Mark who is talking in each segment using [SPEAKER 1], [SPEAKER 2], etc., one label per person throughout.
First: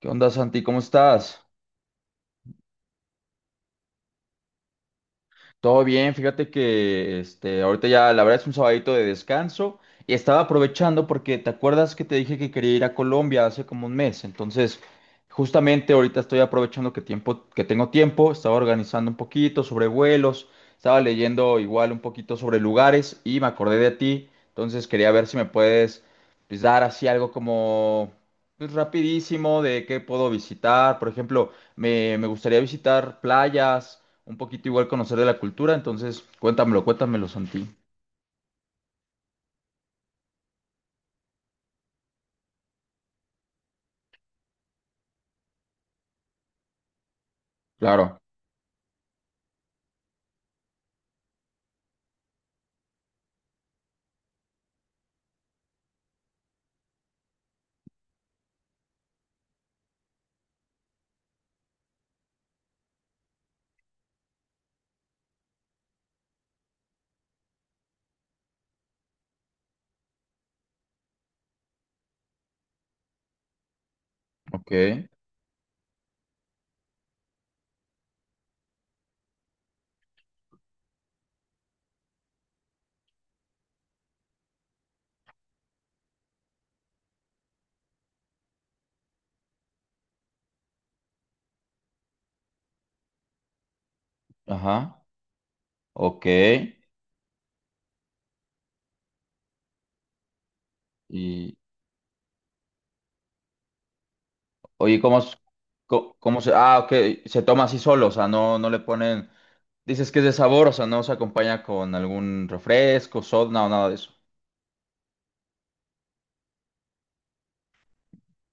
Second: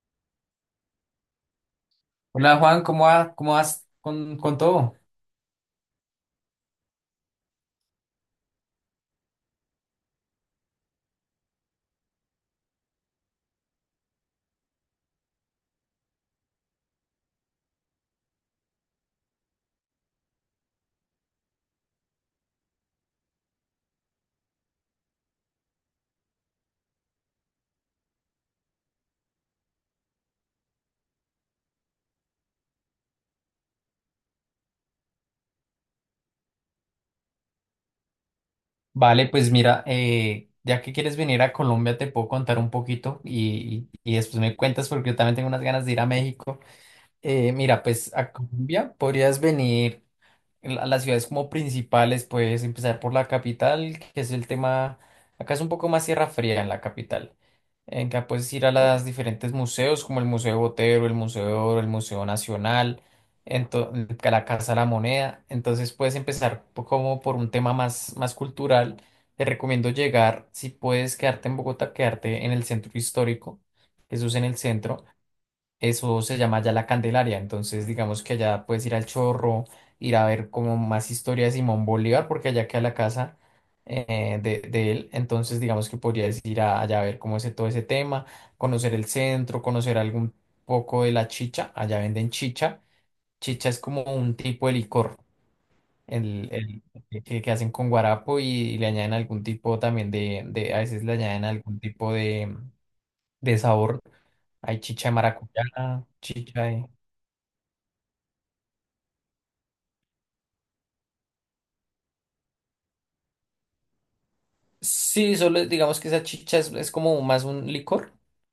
[SPEAKER 1] ¿Qué onda, Santi? ¿Cómo estás?
[SPEAKER 2] Hola Juan, ¿cómo vas con todo?
[SPEAKER 1] Todo bien, fíjate que este, ahorita ya la verdad es un sabadito de descanso y estaba aprovechando porque te acuerdas que te dije que quería ir a Colombia hace como un mes, entonces justamente ahorita estoy aprovechando que tengo tiempo, estaba organizando un poquito sobre vuelos, estaba leyendo igual un poquito sobre lugares y me acordé de ti, entonces quería ver si me puedes pues, dar así algo como pues, rapidísimo de qué puedo visitar, por ejemplo, me gustaría visitar playas. Un poquito igual conocer de la cultura, entonces cuéntamelo, cuéntamelo, Santi.
[SPEAKER 2] Vale, pues mira, ya que quieres venir a Colombia, te puedo contar un poquito y después me cuentas porque yo también tengo unas ganas de ir a México. Mira, pues
[SPEAKER 1] Claro.
[SPEAKER 2] a Colombia podrías venir las ciudades como principales, puedes empezar por la capital, que es el tema, acá es un poco más tierra fría en la capital. En que puedes ir a los diferentes museos, como el Museo Botero, el Museo de Oro, el Museo Nacional, que la Casa de la Moneda. Entonces puedes empezar como por un tema más cultural. Te recomiendo llegar, si puedes quedarte en Bogotá, quedarte en el centro histórico, Jesús en el centro.
[SPEAKER 1] Ok.
[SPEAKER 2] Eso se llama ya La Candelaria, entonces digamos que allá puedes ir al Chorro, ir a ver como más historias de Simón Bolívar, porque allá queda la casa de él, entonces digamos que podrías allá a ver cómo es todo ese tema, conocer el centro, conocer algún poco de la chicha, allá venden chicha. Chicha es como un tipo de
[SPEAKER 1] Ajá.
[SPEAKER 2] licor,
[SPEAKER 1] Ok.
[SPEAKER 2] el, el- que hacen con guarapo y le añaden algún tipo también a veces le añaden
[SPEAKER 1] Y,
[SPEAKER 2] algún tipo de sabor, hay
[SPEAKER 1] oye,
[SPEAKER 2] chicha de
[SPEAKER 1] ¿cómo, es-
[SPEAKER 2] maracuyá,
[SPEAKER 1] co- cómo se...
[SPEAKER 2] chicha
[SPEAKER 1] Ah,
[SPEAKER 2] de...
[SPEAKER 1] ok. Se toma así solo, o sea, no le ponen... Dices que es de sabor, o sea, no se acompaña con algún refresco, soda, no, nada de eso.
[SPEAKER 2] Sí, solo digamos que esa chicha es como más un licor,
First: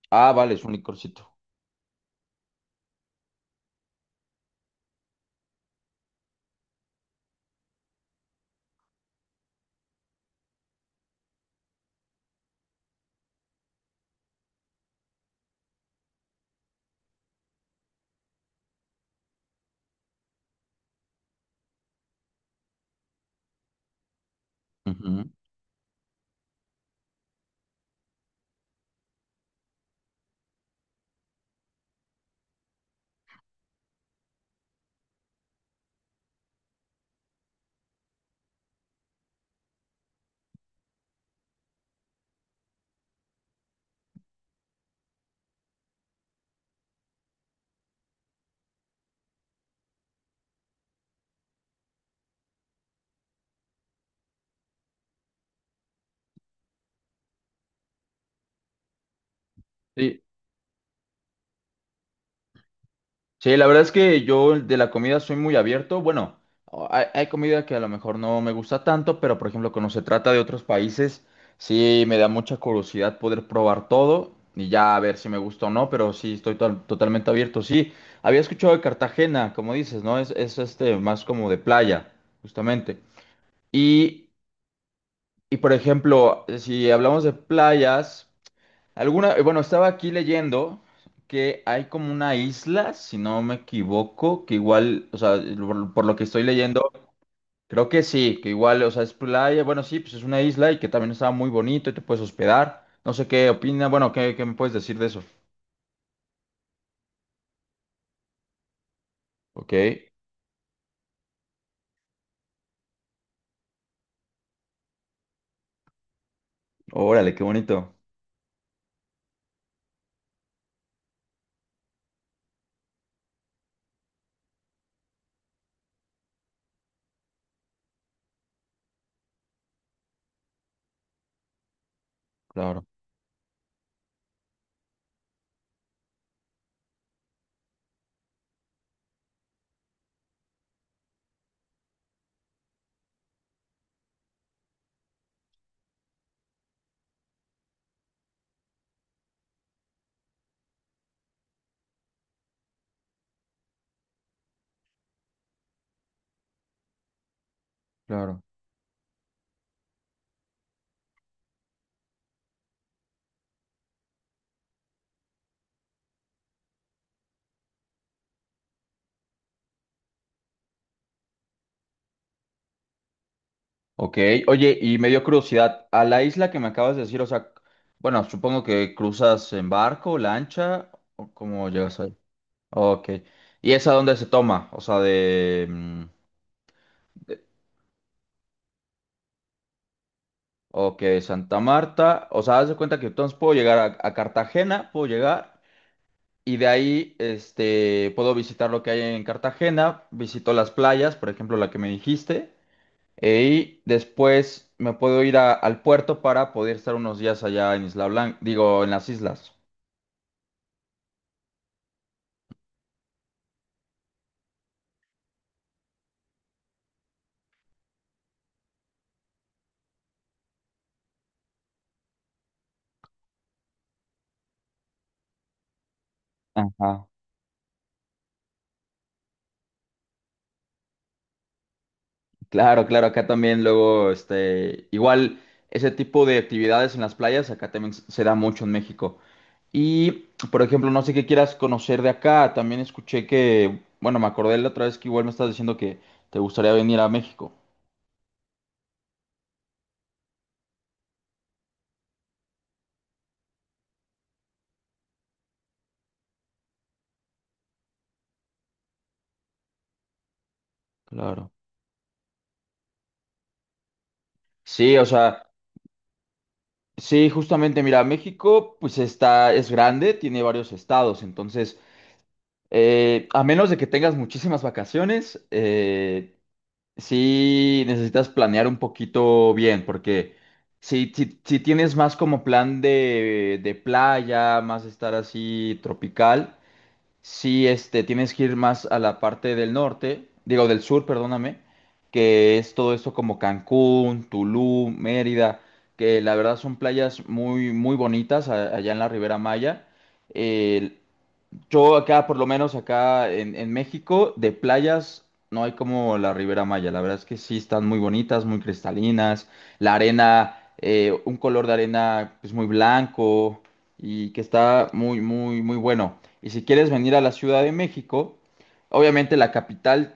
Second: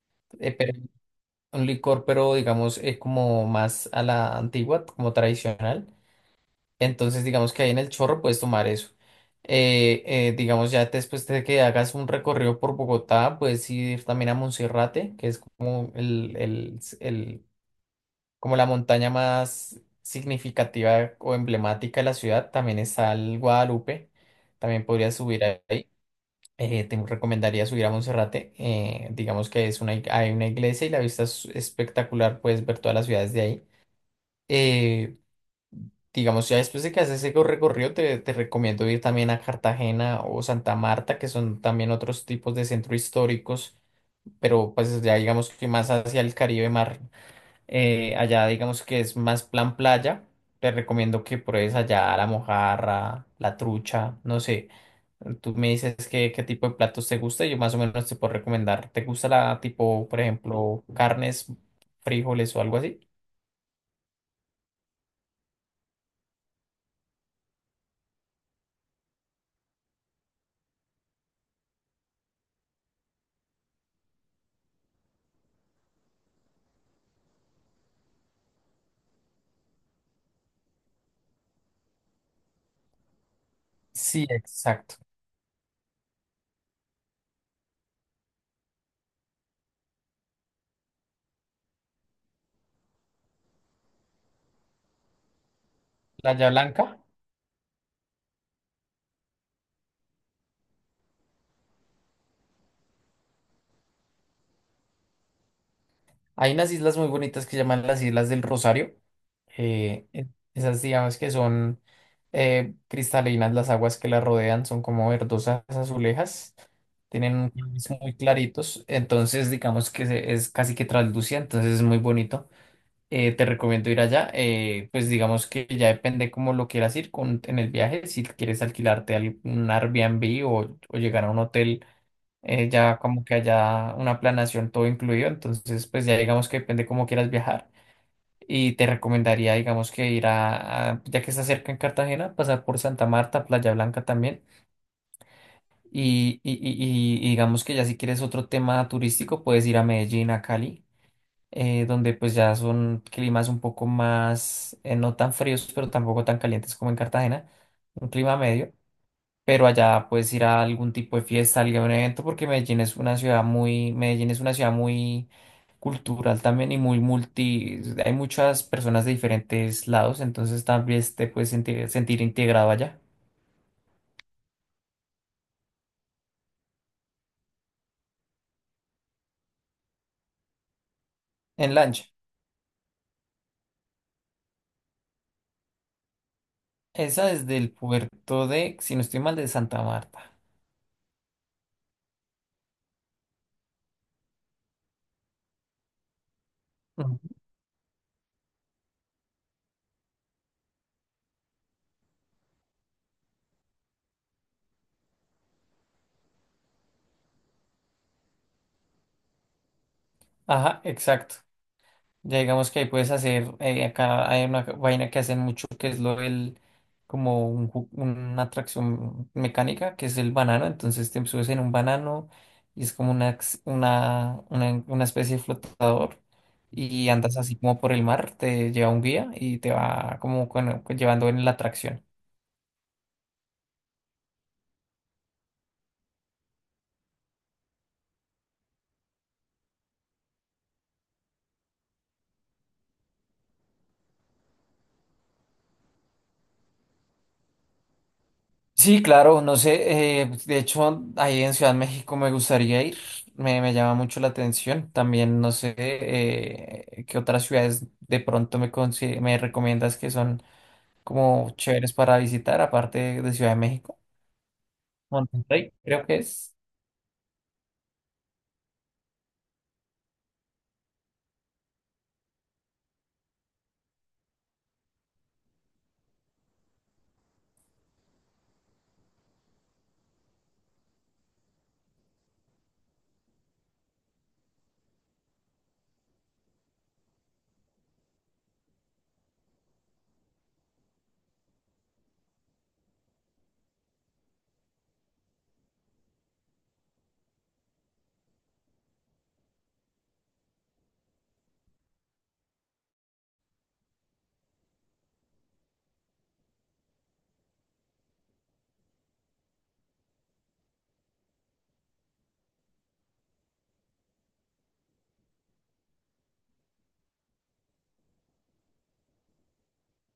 [SPEAKER 1] Ah,
[SPEAKER 2] eh,
[SPEAKER 1] vale, es un
[SPEAKER 2] pero,
[SPEAKER 1] licorcito.
[SPEAKER 2] un licor, pero digamos como más a la antigua, como tradicional. Entonces, digamos que ahí en el chorro puedes tomar eso. Digamos, ya después de que hagas un recorrido por Bogotá, puedes ir también a Monserrate, que es como como la montaña más significativa o emblemática de la ciudad. También está el Guadalupe, también podrías
[SPEAKER 1] Ujú.
[SPEAKER 2] subir ahí. Te recomendaría subir a Monserrate. Digamos que es hay una iglesia y la vista es espectacular. Puedes ver todas las ciudades de ahí. Eh, digamos, ya después de que haces ese recorrido, te recomiendo ir también a Cartagena o Santa Marta, que son también otros tipos de centros históricos, pero pues ya digamos que más hacia el Caribe mar. Allá digamos que es más plan playa. Te recomiendo que pruebes allá la mojarra, la trucha, no sé. Tú me dices qué tipo de platos te gusta y yo más o menos te puedo recomendar. ¿Te gusta la tipo, por
[SPEAKER 1] Sí.
[SPEAKER 2] ejemplo, carnes, frijoles o algo así?
[SPEAKER 1] Sí, la verdad es que yo de la comida soy muy abierto. Bueno, hay comida que a lo mejor no me gusta tanto, pero por ejemplo, cuando se trata de otros países, sí me da mucha curiosidad poder probar todo y ya a ver si me gusta o no, pero sí estoy totalmente abierto. Sí, había escuchado de Cartagena, como dices, ¿no? Es este más como de playa, justamente.
[SPEAKER 2] Sí,
[SPEAKER 1] Y,
[SPEAKER 2] exacto.
[SPEAKER 1] y por ejemplo, si hablamos de playas. Alguna, bueno, estaba aquí leyendo que hay como una isla, si no me equivoco, que igual, o sea, por lo que estoy
[SPEAKER 2] Playa
[SPEAKER 1] leyendo,
[SPEAKER 2] Blanca.
[SPEAKER 1] creo que sí, que igual, o sea, es playa, bueno, sí, pues es una isla y que también estaba muy bonito y te puedes hospedar. No sé qué opina, bueno, ¿ qué me puedes decir de eso?
[SPEAKER 2] Hay unas islas muy bonitas que se llaman las Islas del Rosario.
[SPEAKER 1] Ok,
[SPEAKER 2] eh, e- Esas digamos que son cristalinas, las aguas que las rodean son como verdosas, azulejas,
[SPEAKER 1] órale,
[SPEAKER 2] tienen
[SPEAKER 1] qué
[SPEAKER 2] un colores
[SPEAKER 1] bonito.
[SPEAKER 2] muy claritos, entonces digamos que es casi que traslúcida, entonces es muy bonito. Te recomiendo ir allá, pues digamos que ya depende cómo lo quieras en el viaje, si quieres alquilarte algún Airbnb o llegar a un hotel
[SPEAKER 1] Claro,
[SPEAKER 2] ya como que haya una planación todo incluido, entonces pues ya digamos que depende cómo quieras viajar y te recomendaría digamos que ir ya que está cerca en Cartagena, pasar por Santa Marta, Playa Blanca también y digamos que ya si quieres otro tema turístico puedes ir a Medellín, a Cali. Donde pues ya son climas un poco más, no tan fríos, pero tampoco tan calientes como en Cartagena, un clima
[SPEAKER 1] claro.
[SPEAKER 2] medio, pero allá puedes ir a algún tipo de fiesta, algún evento, porque Medellín es una ciudad muy cultural también y muy multi, hay muchas personas de diferentes lados, entonces también te puedes sentir, sentir integrado allá,
[SPEAKER 1] Ok, oye, y me dio curiosidad, a la isla que me acabas de decir, o sea, bueno, supongo que cruzas en barco, lancha, o cómo
[SPEAKER 2] en
[SPEAKER 1] llegas
[SPEAKER 2] lancha.
[SPEAKER 1] ahí. Ok. ¿Y esa dónde se toma?
[SPEAKER 2] Esa
[SPEAKER 1] De-
[SPEAKER 2] es del puerto de, si no estoy mal, de Santa Marta.
[SPEAKER 1] Ok, Santa Marta. O sea, haz de cuenta que entonces puedo llegar a Cartagena, puedo llegar y de ahí
[SPEAKER 2] Ujú.
[SPEAKER 1] este, puedo visitar lo que hay en Cartagena, visito las playas, por ejemplo, la que me dijiste, e- y después me puedo ir al puerto para poder estar unos días allá en Isla Blanca, digo, en las islas.
[SPEAKER 2] Ajá, exacto. Ya digamos que ahí puedes hacer, acá hay una vaina que hacen mucho que es lo del, como una atracción mecánica, que es el banano, entonces te subes en un banano y es como una, ex- una especie de flotador
[SPEAKER 1] Ajá.
[SPEAKER 2] y andas así como por el mar, te lleva un guía y te va como llevando en la atracción.
[SPEAKER 1] Claro, claro, acá también luego, este, igual ese tipo de actividades en las playas, acá también se da mucho en México. Y, por ejemplo, no sé qué quieras conocer de acá. También escuché que, bueno, me acordé la otra vez que igual me estás diciendo que te gustaría venir a México.
[SPEAKER 2] Sí, claro, no sé, de hecho ahí en Ciudad de México me gustaría ir, me llama mucho la atención, también no sé qué otras ciudades de pronto me recomiendas que son como
[SPEAKER 1] Claro.
[SPEAKER 2] chéveres para visitar, aparte de Ciudad de México,
[SPEAKER 1] Sí, o sea,
[SPEAKER 2] Monterrey, creo que es.
[SPEAKER 1] sí, justamente, mira, México, pues está, es grande, tiene varios estados, entonces, a menos de que tengas muchísimas vacaciones, sí necesitas planear un poquito bien, porque si tienes más como plan de playa, más estar así tropical. Si este, tienes que ir más a la parte del norte, digo del sur, perdóname, que es todo esto como Cancún, Tulum, Mérida, que la verdad son playas muy, muy bonitas allá en la Ribera Maya. Eh, yo acá, por lo menos acá en México, de playas no hay como la Ribera Maya. La verdad es que sí están muy bonitas, muy cristalinas. La arena, un color de arena pues muy blanco y que está muy, muy, muy bueno. Y si quieres venir a la Ciudad de México, obviamente la capital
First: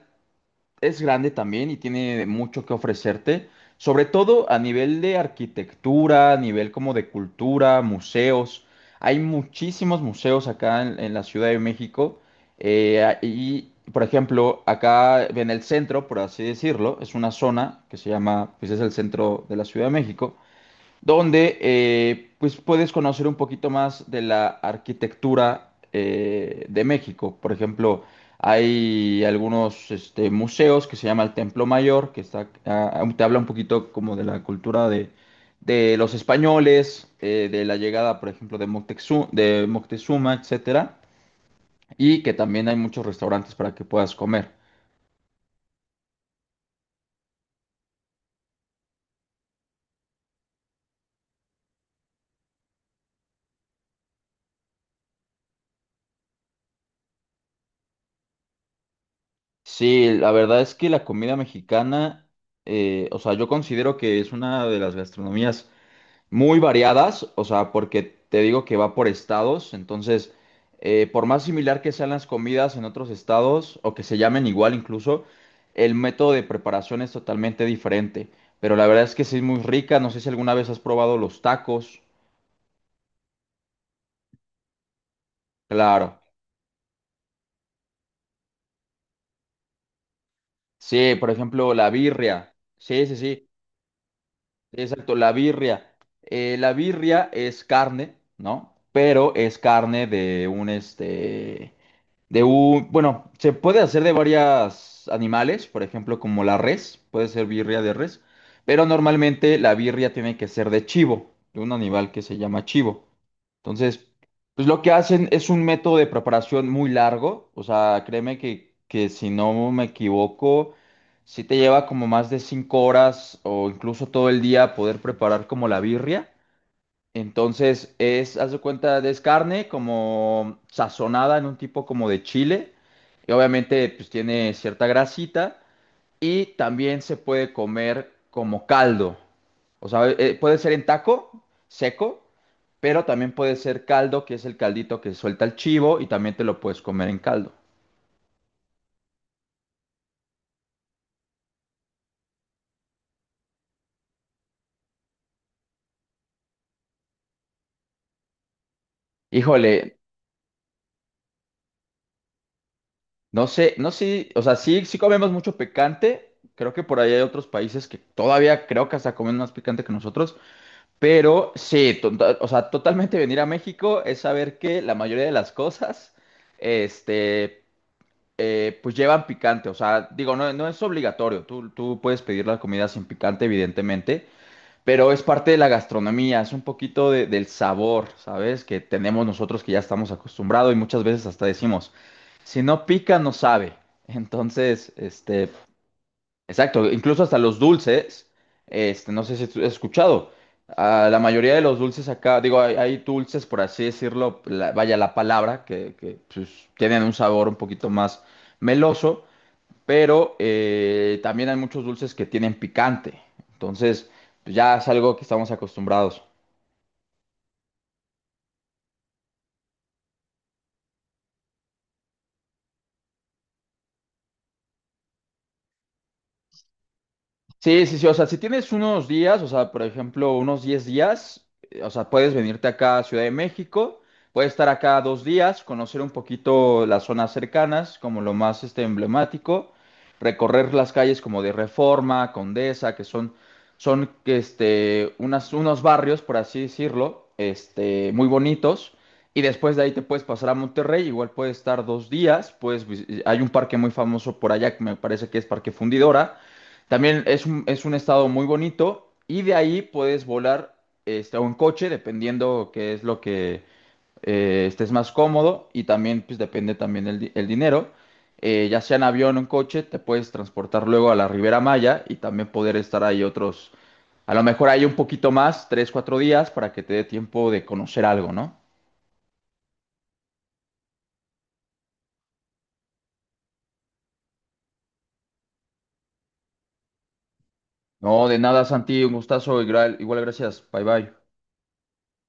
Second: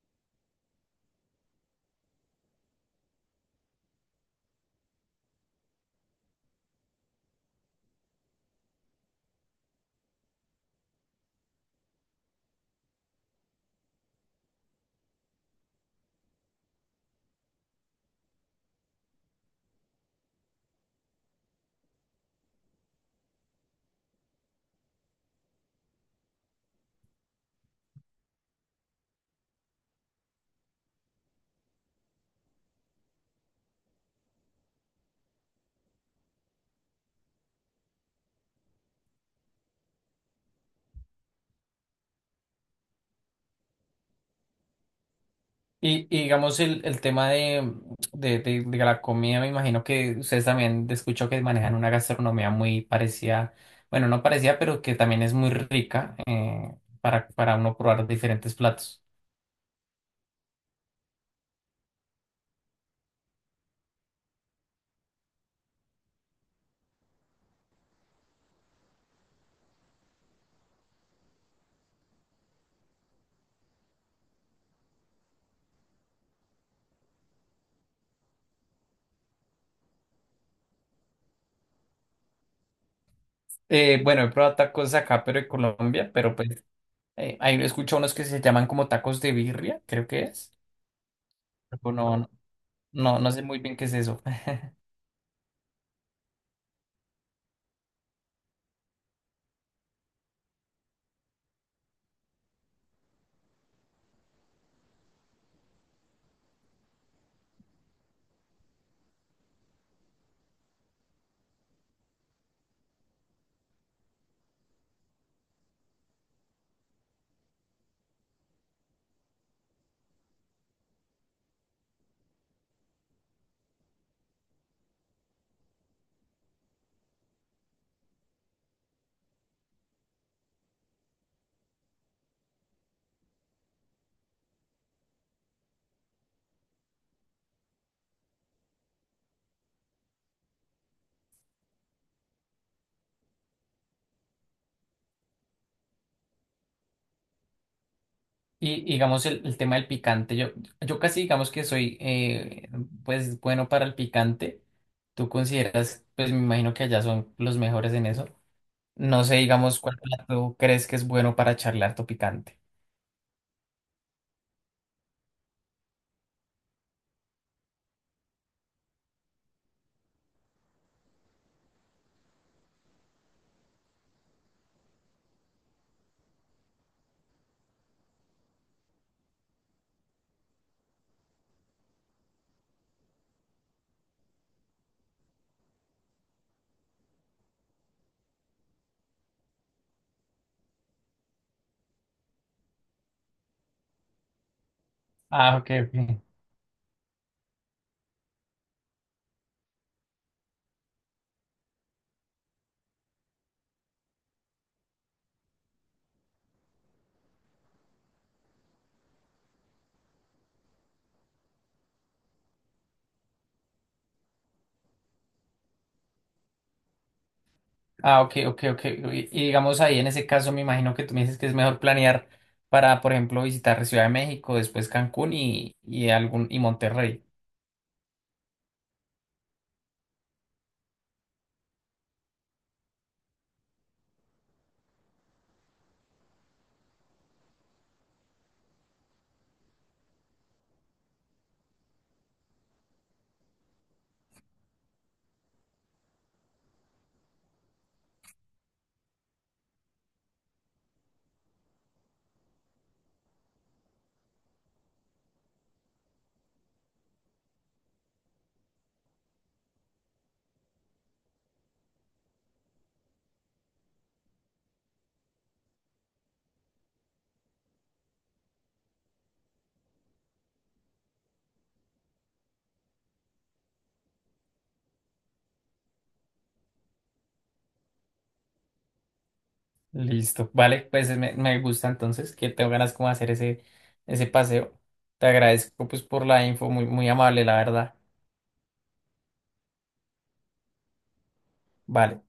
[SPEAKER 1] es grande también y tiene mucho que ofrecerte, sobre todo a nivel de arquitectura, a nivel como de cultura, museos. Hay muchísimos museos acá en la Ciudad de México y, por ejemplo, acá en el centro, por así decirlo, es una zona que se llama, pues es el centro de la Ciudad de México donde pues puedes conocer un poquito más de la arquitectura de México. Por ejemplo, hay algunos este, museos que se llama el Templo Mayor, que está, te habla un poquito como de la cultura de los españoles, de la llegada, por ejemplo, de Moctezuma, etcétera, y que también hay muchos restaurantes para que puedas comer.
[SPEAKER 2] Y digamos el tema de la comida, me imagino que ustedes también escucho que manejan una gastronomía muy parecida, bueno, no parecida, pero que también es muy rica para uno probar diferentes platos.
[SPEAKER 1] Sí, la verdad es que la comida mexicana, o sea, yo considero que es una de las gastronomías muy variadas, o sea, porque te digo que va por estados, entonces, por más similar que sean las comidas en otros estados o que se llamen igual incluso, el método de preparación es totalmente diferente. Pero la verdad es que sí es muy rica, no sé si alguna vez has probado los tacos.
[SPEAKER 2] Bueno, he probado tacos acá, pero en Colombia,
[SPEAKER 1] Claro,
[SPEAKER 2] pero pues ahí escucho unos que se llaman como tacos de birria, creo que es.
[SPEAKER 1] sí, por ejemplo, la
[SPEAKER 2] Pero no, no,
[SPEAKER 1] birria. Sí, sí,
[SPEAKER 2] no no sé
[SPEAKER 1] sí,
[SPEAKER 2] muy bien qué es eso.
[SPEAKER 1] exacto, la birria. La birria es carne, ¿no? Pero es carne de un este. De un, bueno, se puede hacer de varios animales, por ejemplo, como la res, puede ser birria de res, pero normalmente la birria tiene que ser de chivo, de un animal que se llama chivo. Entonces, pues lo que hacen es un método de preparación muy largo, o sea, créeme que si no me equivoco, si te lleva como más de 5 horas o incluso todo el día poder preparar como la birria. Entonces es, haz de cuenta, es carne como sazonada en un tipo como de chile. Y obviamente pues tiene cierta grasita y también se puede comer como caldo. O sea, puede ser en taco, seco, pero también puede ser caldo, que es el caldito que suelta el chivo y también te lo puedes comer en caldo.
[SPEAKER 2] Y digamos el tema del picante, yo casi digamos que soy pues bueno para el picante. ¿Tú consideras, pues me imagino que allá son los mejores en eso? No sé, digamos, cuál
[SPEAKER 1] Híjole,
[SPEAKER 2] plato crees que es bueno para charlar tu picante.
[SPEAKER 1] no sé, no sé, o sea, sí, sí comemos mucho picante. Creo que por ahí hay otros países que todavía creo que hasta comen más picante que nosotros. Pero sí, o sea, totalmente venir a México es saber que la mayoría de las cosas, este, pues llevan picante. O sea, digo, no es obligatorio. Tú puedes pedir la comida sin picante, evidentemente, pero es parte de la gastronomía, es un poquito del sabor, ¿sabes? Que tenemos nosotros que ya estamos acostumbrados y muchas veces hasta decimos, si no pica, no sabe. Entonces, este,
[SPEAKER 2] Ah, ok, ok.
[SPEAKER 1] exacto, incluso hasta los dulces, este, no sé si tú has escuchado, ah, la mayoría de los dulces acá, digo, hay dulces, por así decirlo, vaya la palabra, pues, tienen un sabor un poquito más meloso, pero también hay muchos dulces que tienen picante, entonces pues, ya es algo que estamos acostumbrados.
[SPEAKER 2] Ah, ok, ok, ok. Y digamos ahí en ese caso me imagino que tú me dices que es mejor planear para, por ejemplo, visitar Ciudad de México, después Cancún y algún y Monterrey.
[SPEAKER 1] Sí, sí, sí, o sea, si tienes unos días, o sea, por ejemplo, unos 10 días, o sea, puedes venirte acá a Ciudad de México, puedes estar acá 2 días, conocer un poquito las zonas cercanas, como lo más este, emblemático, recorrer las calles como de Reforma, Condesa, que son, son este, unas, unos barrios, por así decirlo, este, muy bonitos, y después de ahí te puedes pasar a Monterrey, igual puedes estar 2 días, pues hay un parque muy famoso por allá que me parece que es Parque Fundidora también es un estado muy bonito y de ahí puedes volar este, o en coche, dependiendo qué es lo que estés más cómodo y también pues depende también el, el dinero. Ya sea en avión o en coche, te puedes transportar luego a la Ribera Maya y también poder estar ahí otros, a lo mejor ahí un poquito más, 3, 4 días para que te dé tiempo de conocer algo, ¿no?
[SPEAKER 2] Listo. Vale, pues me gusta entonces que tengo ganas como de hacer ese, ese paseo. Te agradezco pues por la info, muy, muy amable, la verdad.
[SPEAKER 1] No, de nada, Santi, un gustazo, igual, igual gracias, bye bye.
[SPEAKER 2] Vale.